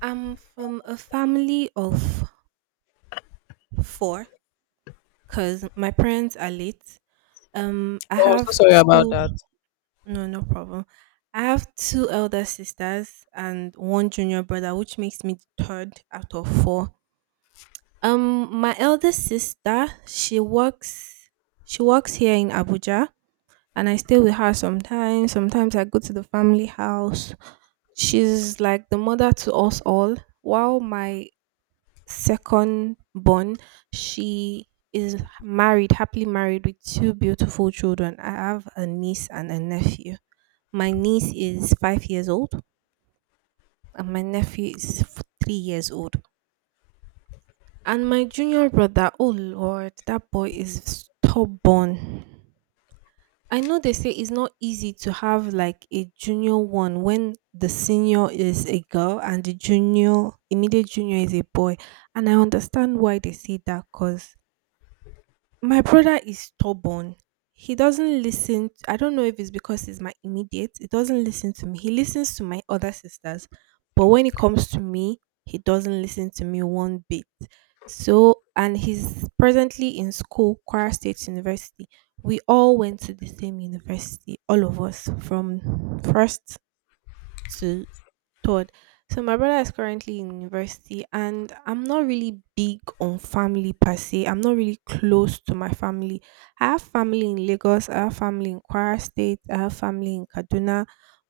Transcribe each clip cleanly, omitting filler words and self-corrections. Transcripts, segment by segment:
I'm from a family of four because my parents are late. Um, I Oh, I'm so have sorry about two, that. no, no problem. I have two elder sisters and one junior brother, which makes me the third out of four. My elder sister, she works here in Abuja, and I stay with her sometimes. Sometimes I go to the family house. She's like the mother to us all, while my second born, she is married, happily married with two beautiful children. I have a niece and a nephew. My niece is 5 years old, and my nephew is 3 years old. And my junior brother, oh Lord, that boy is stubborn. I know they say it's not easy to have like a junior one when the senior is a girl and the junior, immediate junior is a boy. And I understand why they say that, because my brother is stubborn. He doesn't listen. I don't know if it's because he's my immediate. He doesn't listen to me. He listens to my other sisters, but when it comes to me, he doesn't listen to me one bit. So, and he's presently in school, Kwara State University. We all went to the same university, all of us, from first to third. So my brother is currently in university, and I'm not really big on family per se. I'm not really close to my family. I have family in Lagos, I have family in Kwara State, I have family in Kaduna.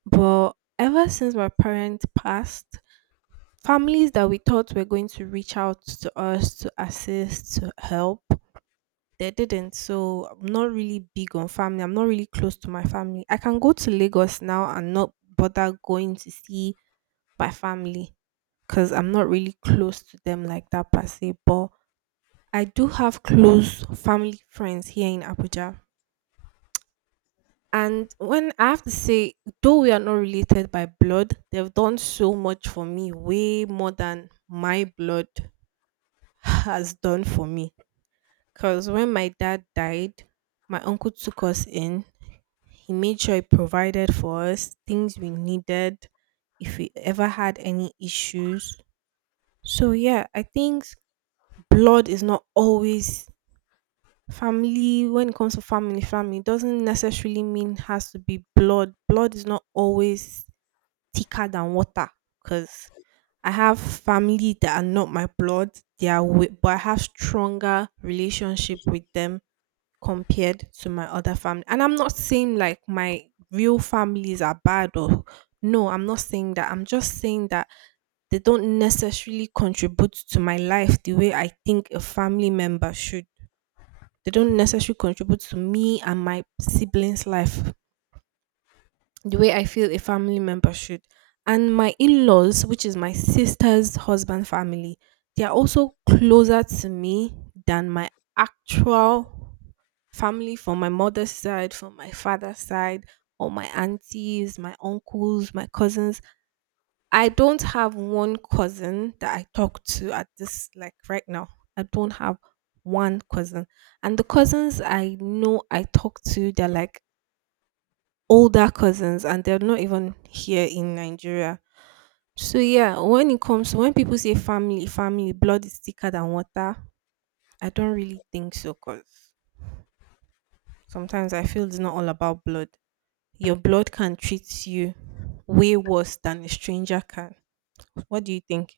But ever since my parents passed, families that we thought were going to reach out to us to assist, to help, they didn't. So I'm not really big on family. I'm not really close to my family. I can go to Lagos now and not bother going to see by family because I'm not really close to them like that per se. But I do have close family friends here in Abuja. And when I have to say, though we are not related by blood, they've done so much for me, way more than my blood has done for me. Because when my dad died, my uncle took us in. He made sure he provided for us things we needed, if we ever had any issues. So, yeah, I think blood is not always family. When it comes to family, family doesn't necessarily mean has to be blood. Blood is not always thicker than water, because I have family that are not my blood. But I have stronger relationship with them compared to my other family. And I'm not saying like my real families are bad, or no, I'm not saying that. I'm just saying that they don't necessarily contribute to my life the way I think a family member should. They don't necessarily contribute to me and my siblings' life the way I feel a family member should. And my in laws, which is my sister's husband family, they are also closer to me than my actual family from my mother's side, from my father's side, or my aunties, my uncles, my cousins. I don't have one cousin that I talk to at this, like right now. I don't have one cousin. And the cousins I know I talk to, they're like older cousins, and they're not even here in Nigeria. So yeah, when it comes when people say family, family, blood is thicker than water, I don't really think so, because sometimes I feel it's not all about blood. Your blood can treat you way worse than a stranger can. What do you think?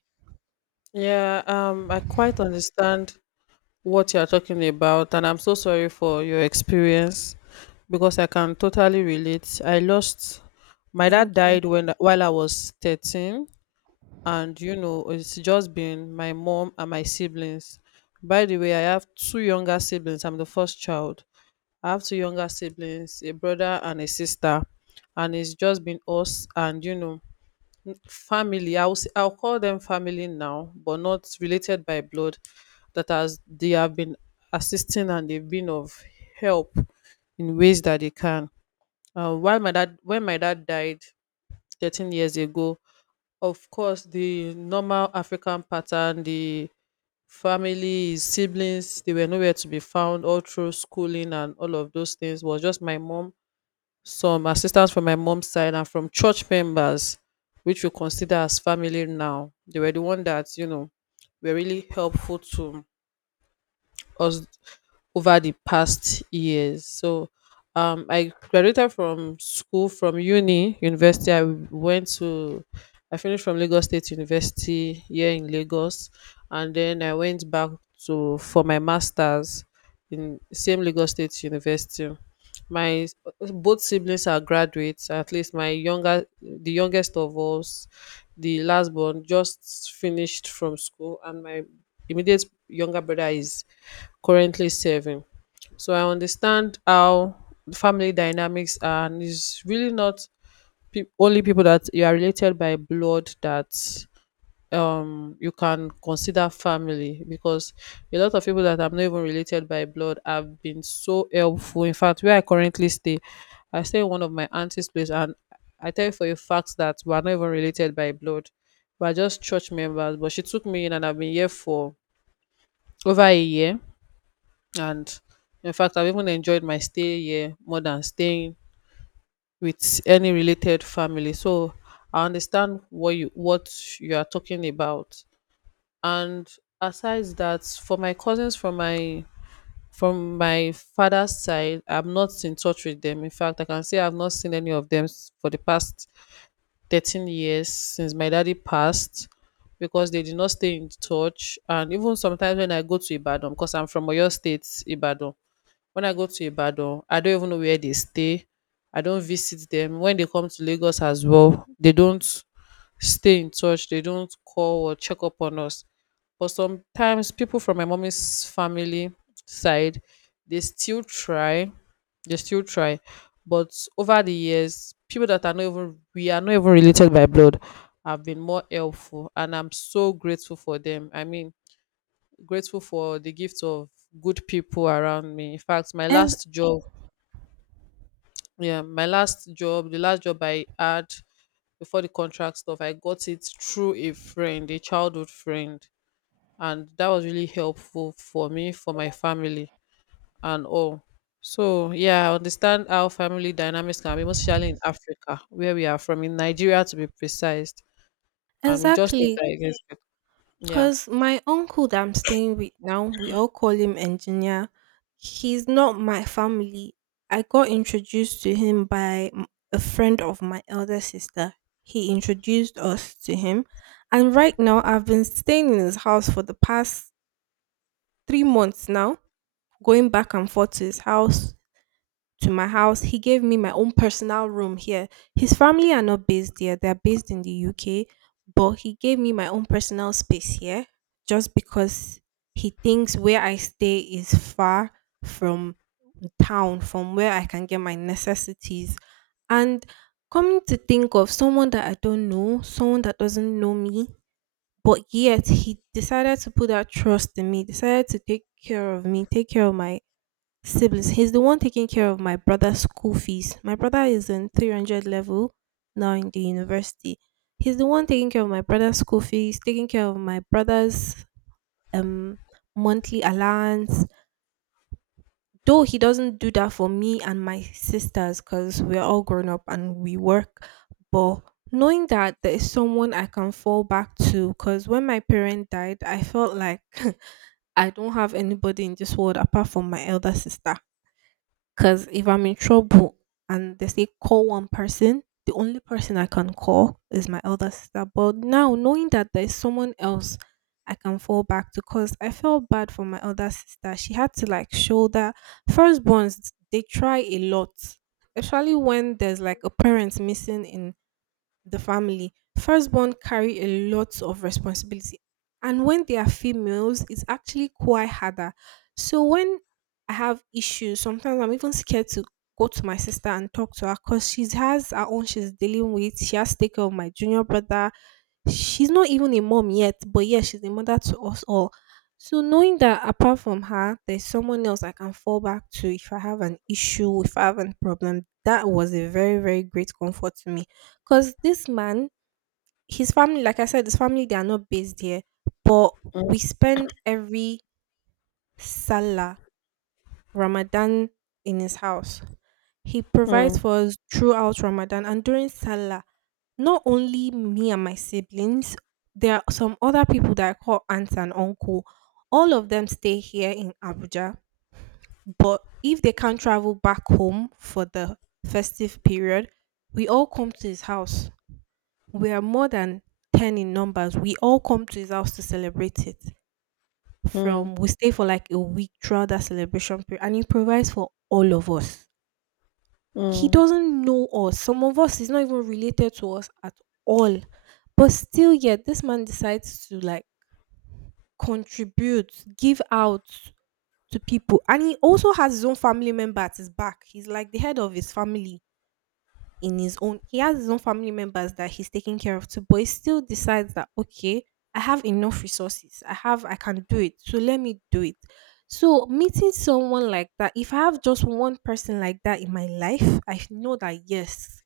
Yeah, I quite understand what you're talking about, and I'm so sorry for your experience because I can totally relate. I lost My dad Thank you. died when while I was 13, and it's just been my mom and my siblings. By the way, I have two younger siblings. I'm the first child. I have two younger siblings, a brother and a sister, and it's just been us and family. I'll call them family now, but not related by blood, that has they have been assisting, and they've been of help in ways that they can. While my dad When my dad died 13 years ago, of course, the normal African pattern, the family, his siblings, they were nowhere to be found all through schooling, and all of those things was just my mom, some assistance from my mom's side and from church members, which we consider as family now. They were the one that, were really helpful to us over the past years. So I graduated from school, from university. I went to I finished from Lagos State University here in Lagos, and then I went back to for my masters in same Lagos State University. My s- Both siblings are graduates. At least the youngest of us, the last born, just finished from school, and my immediate younger brother is currently serving. So I understand how the family dynamics are, and it's really not only people that you are related by blood that you can consider family, because a lot of people that I'm not even related by blood have been so helpful. In fact, where I currently stay, I stay in one of my auntie's place, and I tell you for a fact that we are not even related by blood. We're just church members, but she took me in, and I've been here for over a year, and in fact, I've even enjoyed my stay here more than staying with any related family. So I understand what you are talking about. And aside that, for my cousins from my father's side, I'm not in touch with them. In fact, I can say I've not seen any of them for the past 13 years since my daddy passed, because they did not stay in touch. And even sometimes, when I go to Ibadan, because I'm from Oyo State, Ibadan, when I go to Ibadan, I don't even know where they stay. I don't visit them. When they come to Lagos as well, they don't stay in touch. They don't call or check up on us. But sometimes people from my mommy's family side, they still try. They still try. But over the years, people that are not even we are not even related by blood have been more helpful. And I'm so grateful for them. I mean, grateful for the gift of good people around me. In fact, my As last job. Yeah, my last job, the last job I had before the contract stuff, I got it through a friend, a childhood friend, and that was really helpful for me, for my family, and all. So, yeah, I understand how family dynamics can be, most especially in Africa, where we are from, in Nigeria to be precise, and we just don't Exactly. like it. Yeah. Cause my uncle that I'm staying with now, we all call him engineer. He's not my family. I got introduced to him by a friend of my elder sister. He introduced us to him, and right now I've been staying in his house for the past 3 months now, going back and forth to his house to my house. He gave me my own personal room here. His family are not based here, they're based in the UK, but he gave me my own personal space here just because he thinks where I stay is far from town, from where I can get my necessities. And coming to think of someone that I don't know, someone that doesn't know me, but yet he decided to put that trust in me, decided to take care of me, take care of my siblings. He's the one taking care of my brother's school fees. My brother is in 300 level now in the university. He's the one taking care of my brother's school fees, taking care of my brother's um monthly allowance. Though he doesn't do that for me and my sisters because we're all grown up and we work, but knowing that there is someone I can fall back to, because when my parent died, I felt like I don't have anybody in this world apart from my elder sister. Because if I'm in trouble and they say call one person, the only person I can call is my elder sister. But now, knowing that there's someone else I can fall back to, because I felt bad for my elder sister. She had to like shoulder. Firstborns, they try a lot, especially when there's like a parent missing in the family. Firstborn carry a lot of responsibility. And when they are females, it's actually quite harder. So when I have issues, sometimes I'm even scared to go to my sister and talk to her because she has her own she's dealing with. She has to take care of my junior brother. She's not even a mom yet, but yeah, she's a mother to us all. So knowing that apart from her, there's someone else I can fall back to if I have an issue, if I have a problem, that was a very, very great comfort to me. Because this man, his family, like I said, his family, they are not based here, but Mm. we spend every Salah, Ramadan in his house. He provides Mm. for us throughout Ramadan and during Salah. Not only me and my siblings, there are some other people that I call aunts and uncle. All of them stay here in Abuja, but if they can't travel back home for the festive period, we all come to his house. We are more than 10 in numbers. We all come to his house to celebrate it. Mm. From We stay for like a week throughout that celebration period, and he provides for all of us. He Mm. doesn't know us. Some of us is not even related to us at all. But still, yet this man decides to like contribute, give out to people, and he also has his own family member at his back. He's like the head of his family. In his own He has his own family members that he's taking care of too, but he still decides that, okay, I have enough resources, I can do it, so let me do it. So meeting someone like that, if I have just one person like that in my life, I know that, yes,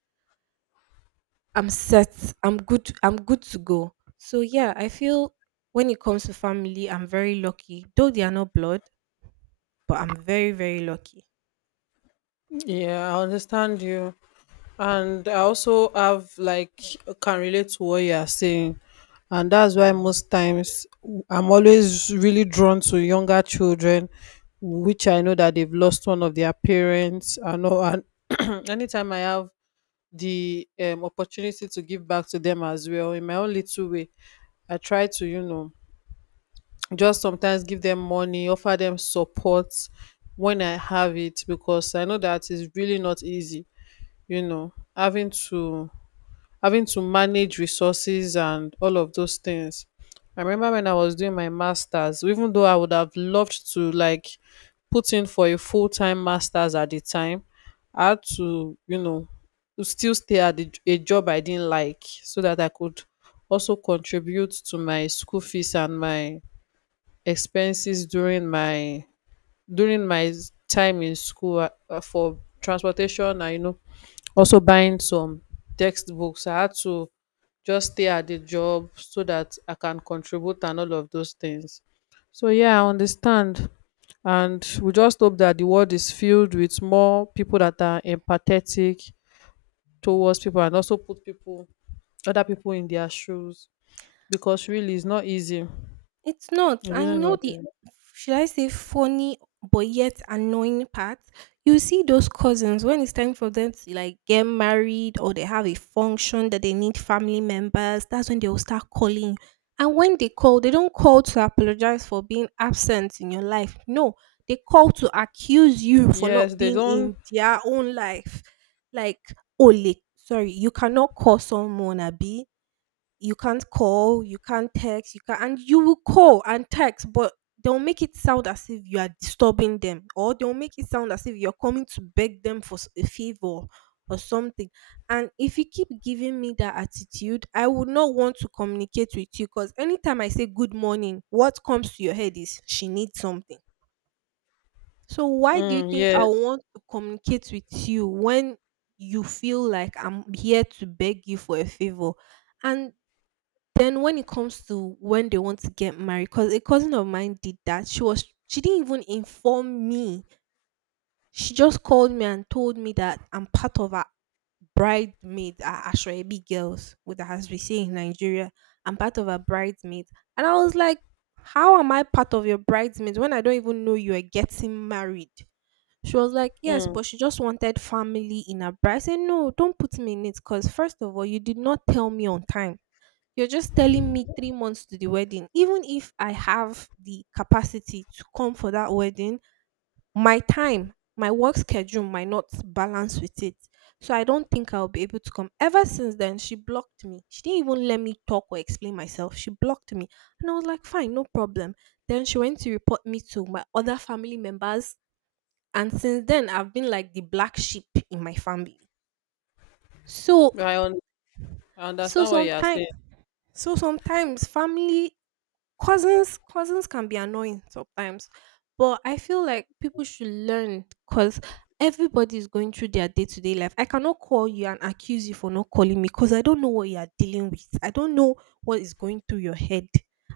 I'm set. I'm good. I'm good to go. So yeah, I feel, when it comes to family, I'm very lucky. Though they are not blood, but I'm very, very lucky. Yeah, I understand you. And I also have like can relate to what you are saying. And that's why most times, I'm always really drawn to younger children, which I know that they've lost one of their parents, I know. And anytime I have the opportunity to give back to them as well in my own little way, I try to just sometimes give them money, offer them support when I have it, because I know that it's really not easy, having to manage resources and all of those things. I remember when I was doing my masters, even though I would have loved to like put in for a full-time masters at the time, I had to still stay at a job I didn't like, so that I could also contribute to my school fees and my expenses during my time in school, for transportation, and also buying some textbooks. I had to just stay at the job so that I can contribute and all of those things. So, yeah, I understand. And we just hope that the world is filled with more people that are empathetic towards people and also put people other people in their shoes. Because really, it's not easy. It's not. It's And really you know not the, easy. should I say, funny but yet annoying part? You see those cousins, when it's time for them to like get married or they have a function that they need family members, that's when they'll start calling. And when they call, they don't call to apologize for being absent in your life. No, they call to accuse you for Yes, not they being don't. in their own life. Like, Ole, sorry, you cannot call someone, Abi you can't call, you can't text, you can and you will call and text, but they'll make it sound as if you are disturbing them, or they'll make it sound as if you're coming to beg them for a favor or something. And if you keep giving me that attitude, I would not want to communicate with you, because anytime I say good morning, what comes to your head is, she needs something. So why do you Mm. think I Yes. want to communicate with you when you feel like I'm here to beg you for a favor? And then when it comes to when they want to get married, because a cousin of mine did that. She didn't even inform me. She just called me and told me that I'm part of a bridesmaid, our Ashwebi girls, with as we say in Nigeria. I'm part of a bridesmaid. And I was like, how am I part of your bridesmaids when I don't even know you are getting married? She was like, yes, Mm. but she just wanted family in her bride. I said, "No, don't put me in it because first of all, you did not tell me on time. You're just telling me 3 months to the wedding. Even if I have the capacity to come for that wedding, my time, my work schedule might not balance with it. So I don't think I'll be able to come." Ever since then, she blocked me. She didn't even let me talk or explain myself. She blocked me. And I was like, fine, no problem. Then she went to report me to my other family members. And since then, I've been like the black sheep in my family. So, I, un- I so understand what you are sometimes, saying. so sometimes family cousins can be annoying sometimes, but I feel like people should learn, because everybody is going through their day-to-day life. I cannot call you and accuse you for not calling me because I don't know what you are dealing with. I don't know what is going through your head.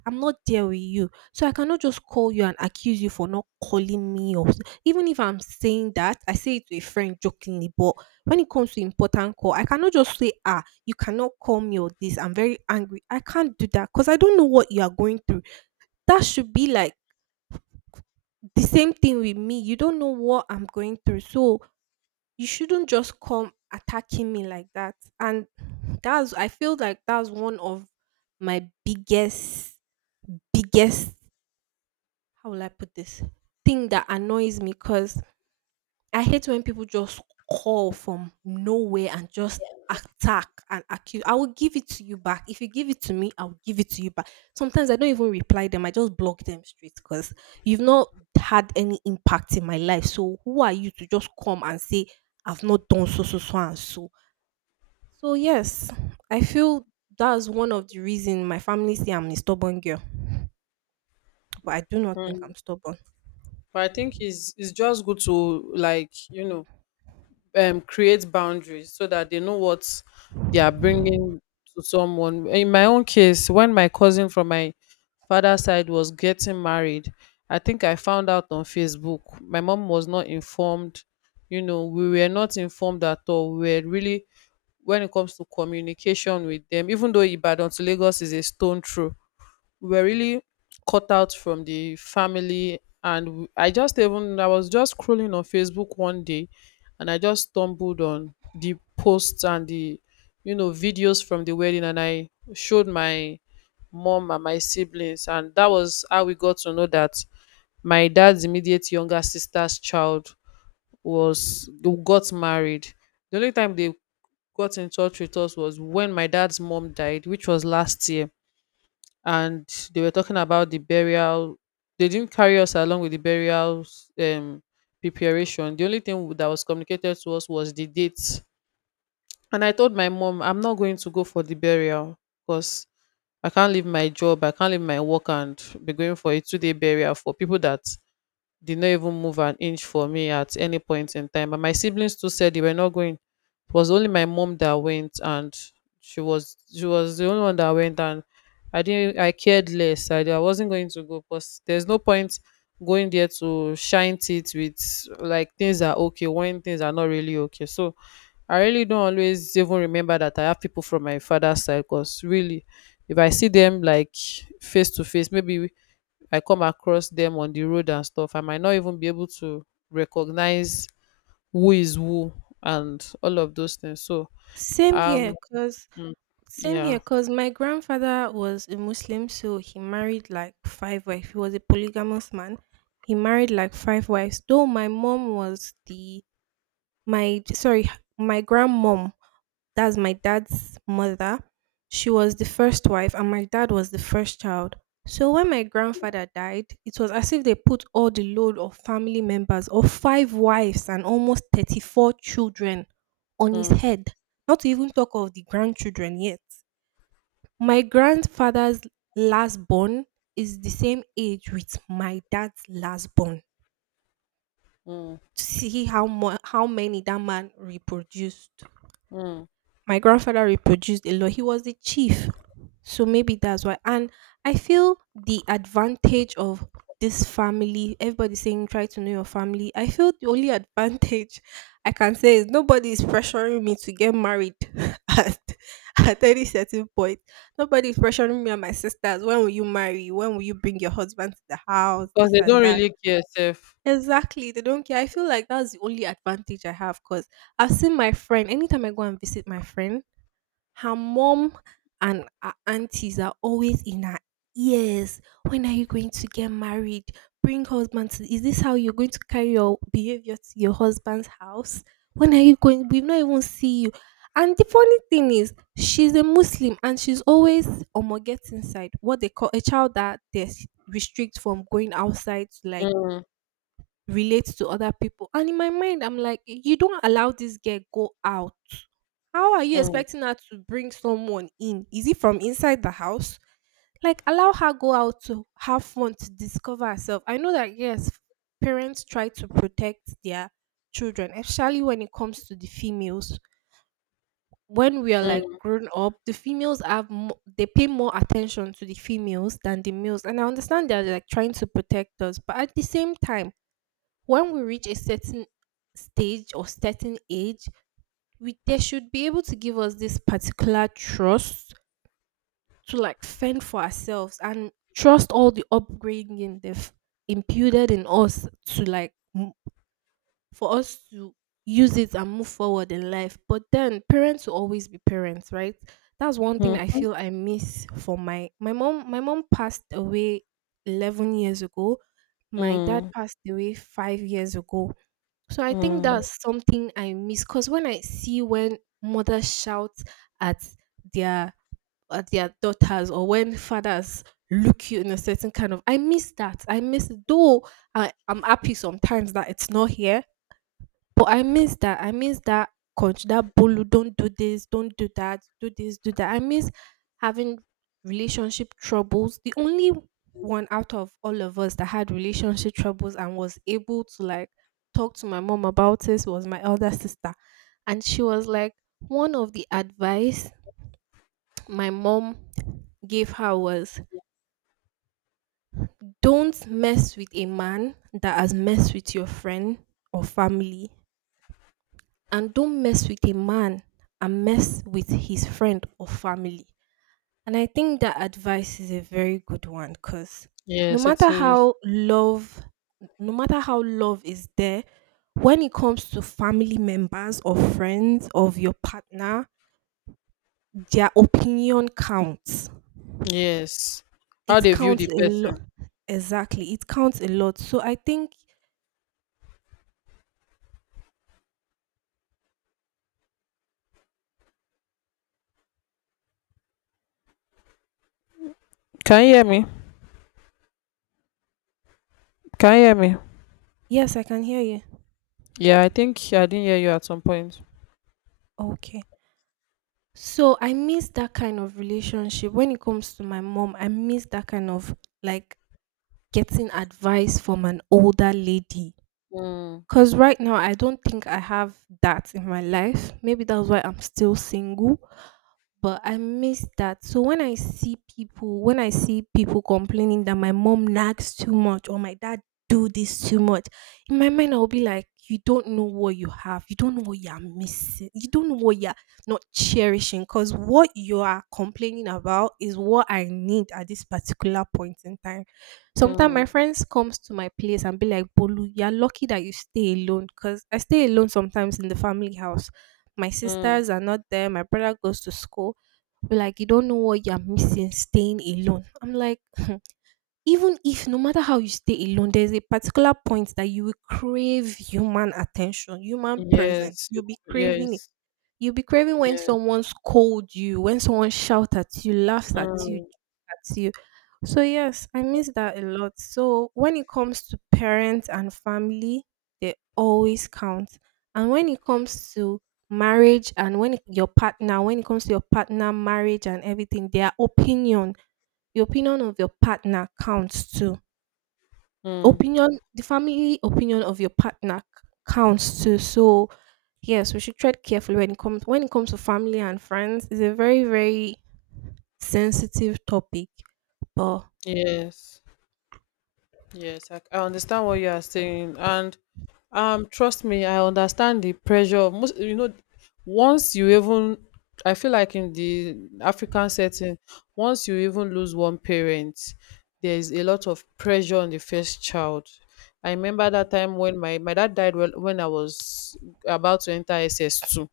I'm not there with you, so I cannot just call you and accuse you for not calling me even if I'm saying that, I say it to a friend jokingly. But when it comes to important call, I cannot just say, "Ah, you cannot call me or this. I'm very angry." I can't do that because I don't know what you are going through. That should be like the same thing with me. You don't know what I'm going through. So you shouldn't just come attacking me like that. And that's, I feel like that's one of my biggest, how will I put this? Thing that annoys me, because I hate when people just call from nowhere and just attack and accuse. I will give it to you back. If you give it to me, I will give it to you back. Sometimes I don't even reply them. I just block them straight, because you've not had any impact in my life. So who are you to just come and say I've not done so so so and so? So yes, I feel that's one of the reason my family say I'm a stubborn girl, but I do not think Mm. I'm stubborn. But I think it's just good to, like, create boundaries, so that they know what they are bringing to someone. In my own case, when my cousin from my father's side was getting married, I think I found out on Facebook. My mom was not informed. You know, we were not informed at all. When it comes to communication with them, even though Ibadan to Lagos is a stone throw, we were really cut out from the family. And I was just scrolling on Facebook one day, and I just stumbled on the posts and the videos from the wedding. And I showed my mom and my siblings, and that was how we got to know that my dad's immediate younger sister's child was got married. The only time they got in touch with us was when my dad's mom died, which was last year, and they were talking about the burial. They didn't carry us along with the burial um, preparation. The only thing that was communicated to us was the date. And I told my mom, I'm not going to go for the burial, because I can't leave my job, I can't leave my work and be going for a 2-day burial for people that did not even move an inch for me at any point in time. But my siblings too said they were not going. It was only my mom that went, and she was the only one that went, and I didn't I cared less. I wasn't going to go, because there's no point going there to shine teeth with like things are okay when things are not really okay. So I really don't always even remember that I have people from my father's side, because really, if I see them like face to face, maybe I come across them on the road and stuff, I might not even be able to recognize who is who and all of those things. So Same here, um cause mm. Same Yeah. here, cause my grandfather was a Muslim, so he married like 5 wives. He was a polygamous man. He married like five wives. Though my mom was the my sorry, my grandmom, that's my dad's mother. She was the first wife, and my dad was the first child. So when my grandfather died, it was as if they put all the load of family members of 5 wives and almost 34 children on his Mm. head. Not to even talk of the grandchildren yet. My grandfather's last born is the same age with my dad's last born. Mm. How many that man reproduced! Mm. My grandfather reproduced a lot. He was the chief. So maybe that's why. And I feel the advantage of this family, everybody saying try to know your family. I feel the only advantage I can say is nobody is pressuring me to get married at any certain point. Nobody is pressuring me and my sisters. When will you marry? When will you bring your husband to the house? Because This they and don't that. really care self. Exactly. They don't care. I feel like that's the only advantage I have because I've seen my friend. Anytime I go and visit my friend, her mom and her aunties are always in her ears. When are you going to get married? Bring husband. To, is this how you're going to carry your behavior to your husband's house? When are you going? We've not even see you. And the funny thing is, she's a Muslim and she's always on gets inside. What they call a child that they restrict from going outside to like Mm. relate to other people. And in my mind, I'm like, you don't allow this girl go out. How are you Mm. expecting her to bring someone in? Is it from inside the house? Like allow her go out to have fun to discover herself. I know that yes, parents try to protect their children, especially when it comes to the females. When we are like Mm. grown up, the females have they pay more attention to the females than the males, and I understand they're like trying to protect us. But at the same time, when we reach a certain stage or certain age, we they should be able to give us this particular trust to like fend for ourselves and trust all the upbringing they've imputed in us to like for us to use it and move forward in life. But then parents will always be parents, right? That's one thing I Mm. feel I miss for my mom. My mom passed away 11 years ago. My dad Mm. passed away 5 years ago. So I think Mm. that's something I miss, because when I see when mothers shout at their at their daughters, or when fathers look you in a certain kind of, I miss that. I miss though I'm happy sometimes that it's not here. But I miss that. I miss that coach, that bolu, don't do this, don't do that, do this, do that. I miss having relationship troubles. The only one out of all of us that had relationship troubles and was able to like talk to my mom about this was my elder sister. And she was like, one of the advice my mom gave her was, don't mess with a man that has messed with your friend or family, and don't mess with a man and mess with his friend or family. And I think that advice is a very good one, because no Yes, it matter is. how love, no matter how love is there, when it comes to family members or friends of your partner, their opinion counts. Yes. How It they view counts the a person. lot. Exactly. It counts a lot. So I think, Can you hear me? Can you hear me? yes, I can hear you. Yeah, I think I didn't hear you at some point. Okay. So I miss that kind of relationship. When it comes to my mom, I miss that kind of like getting advice from an older lady. Mm. Because right now, I don't think I have that in my life. Maybe that's why I'm still single, but I miss that. So when I see people, when I see people complaining that my mom nags too much or my dad do this too much, in my mind I'll be like, you don't know what you have. You don't know what you're missing. You don't know what you're not cherishing. Because what you are complaining about is what I need at this particular point in time. Sometimes my Mm. friends comes to my place and be like, Bolu, you're lucky that you stay alone. Because I stay alone sometimes in the family house. My Mm. sisters are not there. My brother goes to school, be like, you don't know what you're missing staying alone. I'm like, even if no matter how you stay alone, there's a particular point that you will crave human attention, human presence. Yes, yes, You'll be craving when yes. someone scold you, when someone shout at you, laughs at you, Mm. at you. So yes, I miss that a lot. So when it comes to parents and family, they always count. And when it comes to marriage and your partner, when it comes to your partner marriage and everything, their opinion, the opinion of your partner counts too. Mm. Opinion, the family opinion of your partner counts too. So yes, we should tread carefully when it comes to family and friends. It's a very, very sensitive topic. But Yes, yes, I understand what you are saying, and trust me, I understand the pressure. Most, you know, once you even, I feel like in the African setting, once you even lose one parent, there is a lot of pressure on the first child. I remember that time when my dad died when I was about to enter SS2.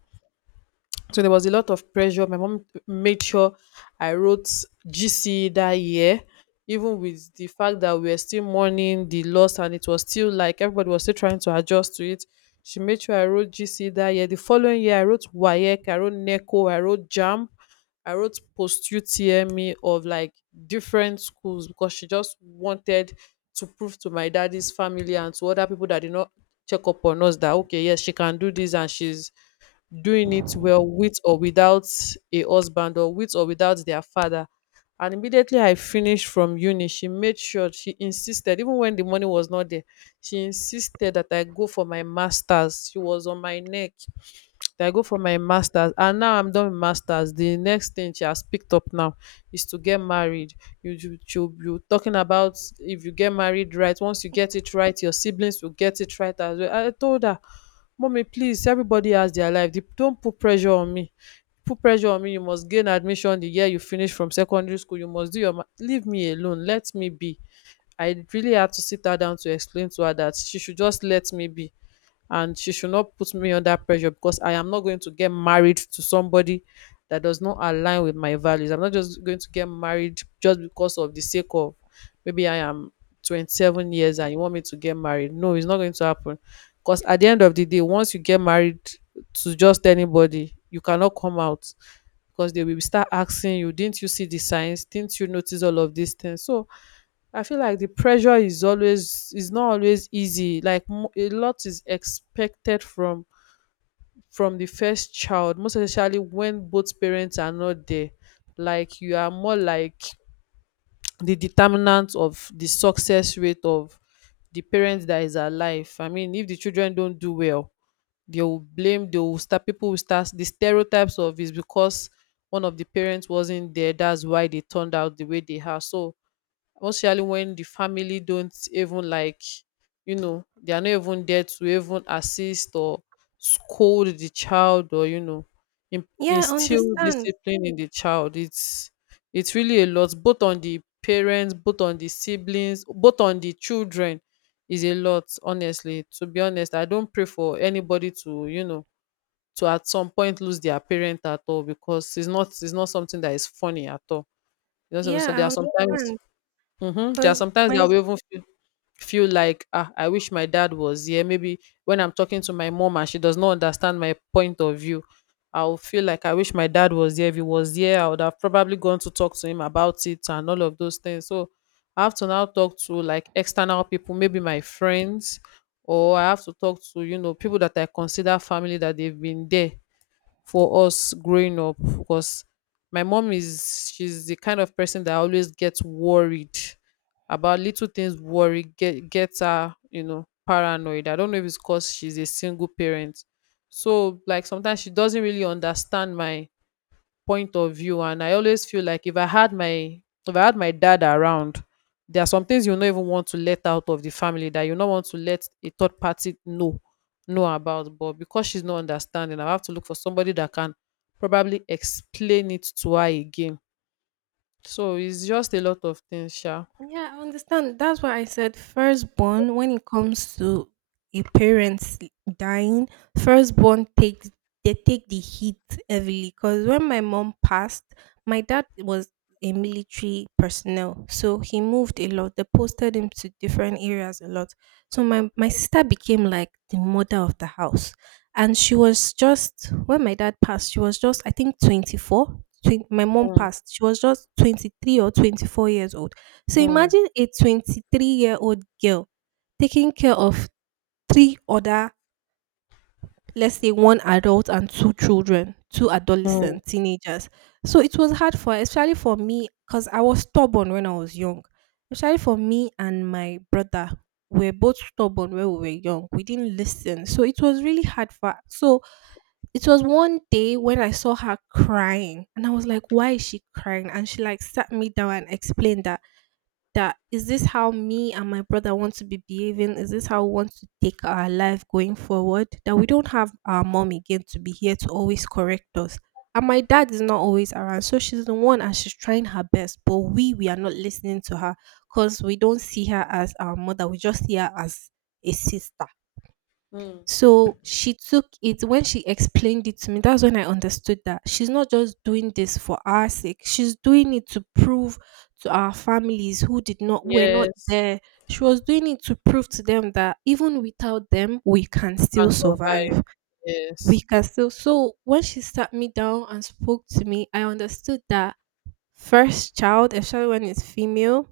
So there was a lot of pressure. My mom made sure I wrote GCE that year, even with the fact that we were still mourning the loss and it was still like everybody was still trying to adjust to it. She made sure I wrote GCE that year. The following year, I wrote WAEC, I wrote NECO, I wrote JAM, I wrote post UTME of like different schools, because she just wanted to prove to my daddy's family and to other people that did not check up on us that okay, yes, she can do this and she's doing it well with or without a husband or with or without their father. And immediately I finished from uni, she made sure, she insisted, even when the money was not there, she insisted that I go for my master's. She was on my neck. I go for my masters, and now I'm done with masters. The next thing she has picked up now is to get married. You talking about if you get married right, once you get it right, your siblings will get it right as well. I told her, Mommy, please, everybody has their life. Don't put pressure on me. Put pressure on me. You must gain admission the year you finish from secondary school. You must leave me alone. Let me be. I really had to sit her down to explain to her that she should just let me be and she should not put me under pressure because I am not going to get married to somebody that does not align with my values. I'm not just going to get married just because of the sake of maybe I am 27 years and you want me to get married. No, it's not going to happen. Because at the end of the day, once you get married to just anybody, you cannot come out because they will start asking you, didn't you see the signs? Didn't you notice all of these things? So I feel like the pressure is not always easy. A lot is expected from the first child, most especially when both parents are not there. Like you are more like the determinant of the success rate of the parent that is alive. I mean, if the children don't do well, they'll blame they'll start people will start the stereotypes of is because one of the parents wasn't there, that's why they turned out the way they are. So especially when the family don't even like, you know, they are not even there to even assist or scold the child, or, you know, yeah, I instill understand. discipline in the child, it's really a lot, both on the parents, both on the siblings, both on the children. Is a lot, honestly. To be honest, I don't pray for anybody to, you know, to at some point lose their parent at all, because it's not something that is funny at all, you know. So there are Yeah, I sometimes. understand. Mhm. There are Cause sometimes that, my yes, we even feel like, "Ah, I wish my dad was here." Maybe when I'm talking to my mom and she does not understand my point of view, I'll feel like, "I wish my dad was there. If he was here, I would have probably gone to talk to him about it and all of those things." So I have to now talk to like external people, maybe my friends, or I have to talk to, you know, people that I consider family that they've been there for us growing up. Because my mom is, she's the kind of person that always gets worried about little things. Worry gets her, you know, paranoid. I don't know if it's because she's a single parent. So like sometimes she doesn't really understand my point of view, and I always feel like if I had my dad around, there are some things you don't even want to let out of the family, that you don't want to let a third party know about. But because she's not understanding, I have to look for somebody that can probably explain it to her again. So it's just a lot of things sha. Yeah, I understand. That's why I said firstborn, when it comes to a parent's dying, firstborn takes they take the heat heavily. Because when my mom passed, my dad was a military personnel, so he moved a lot. They posted him to different areas a lot. So my sister became like the mother of the house, and she was just when my dad passed, she was just I think 24. My mom Mm, passed. She was just 23 or 24 years old, so mm, imagine a 23-year-old girl taking care of three other, let's say one adult and two children, two mm, adolescent teenagers. So it was hard for, especially for me, because I was stubborn when I was young. Especially for me and my brother, we were both stubborn when we were young. We didn't listen, so it was really hard for. So it was one day when I saw her crying, and I was like, "Why is she crying?" And she like sat me down and explained that that is this how me and my brother want to be behaving? Is this how we want to take our life going forward? That we don't have our mom again to be here to always correct us. And my dad is not always around, so she's the one and she's trying her best. But we are not listening to her because we don't see her as our mother. We just see her as a sister. mm. So she took it when she explained it to me. That's when I understood that she's not just doing this for our sake. She's doing it to prove to our families who did not were not Yes. there. She was doing it to prove to them that even without them, we can You can still survive. survive. We Yes, can still. So when she sat me down and spoke to me, I understood that first child, especially when it's female,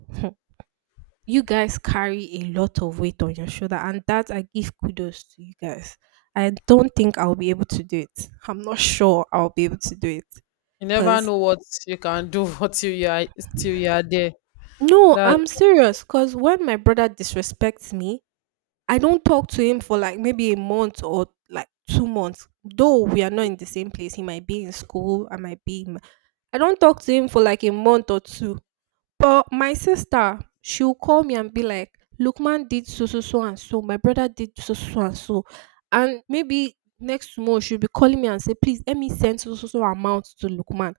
you guys carry a lot of weight on your shoulder, and that I give kudos to you guys. I don't think I'll be able to do it. I'm not sure I'll be able to do it, you never because know what you can do until you are till you are there. no, That. I'm serious, because when my brother disrespects me, I don't talk to him for like maybe a month or like 2 months. Though we are not in the same place, he might be in school, I might be in my, I don't talk to him for like a month or two. But my sister, she'll call me and be like, "Lukman did so, so, so and so. My brother did so, so, so and so." And maybe next month she'll be calling me and say, "Please let me send so, so, so amount to Lukman."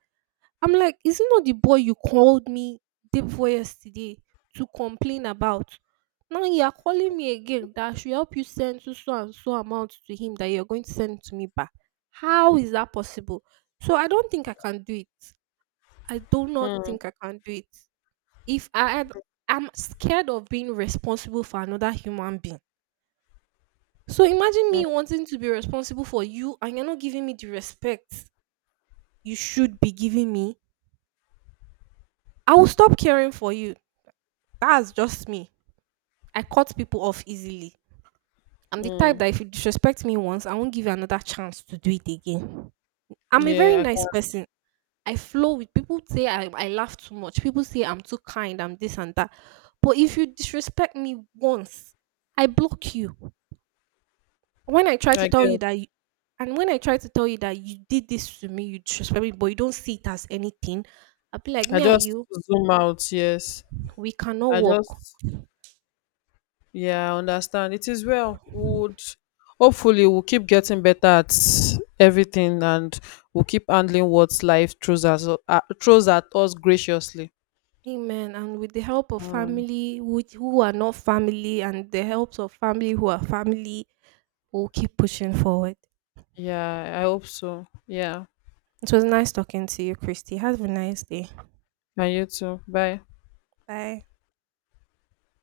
I'm like, "Is it not the boy you called me day before yesterday to complain about?" Now you are calling me again that I should help you send so, so and so amount to him that you're going to send to me back. How is that possible? So I don't think I can do it. I do not Mm. think I can do it if I am I'm scared of being responsible for another human being. So imagine me wanting to be responsible for you and you're not giving me the respect you should be giving me. I will stop caring for you. That's just me. I cut people off easily. I'm the type Mm. that if you disrespect me once, I won't give you another chance to do it again. I'm a very Yeah, nice person. I flow with people say I laugh too much. People say I'm too kind, I'm this and that. But if you disrespect me once, I block you. When I try I, to I tell you get. that you and when I try to tell you that you did this to me, you disrespect me, but you don't see it as anything, I'll be like, I me and just you, zoom out. Yes, we cannot I walk. just. Yeah, I understand. It is well. We Would hopefully we'll keep getting better at everything, and we'll keep handling what life throws at us graciously. Amen. And with the help of Mm. family which, who are not family, and the helps of family who are family, we'll keep pushing forward. Yeah, I hope so. Yeah, It was nice talking to you, Christy. Have a nice day. and you too. Bye. Bye.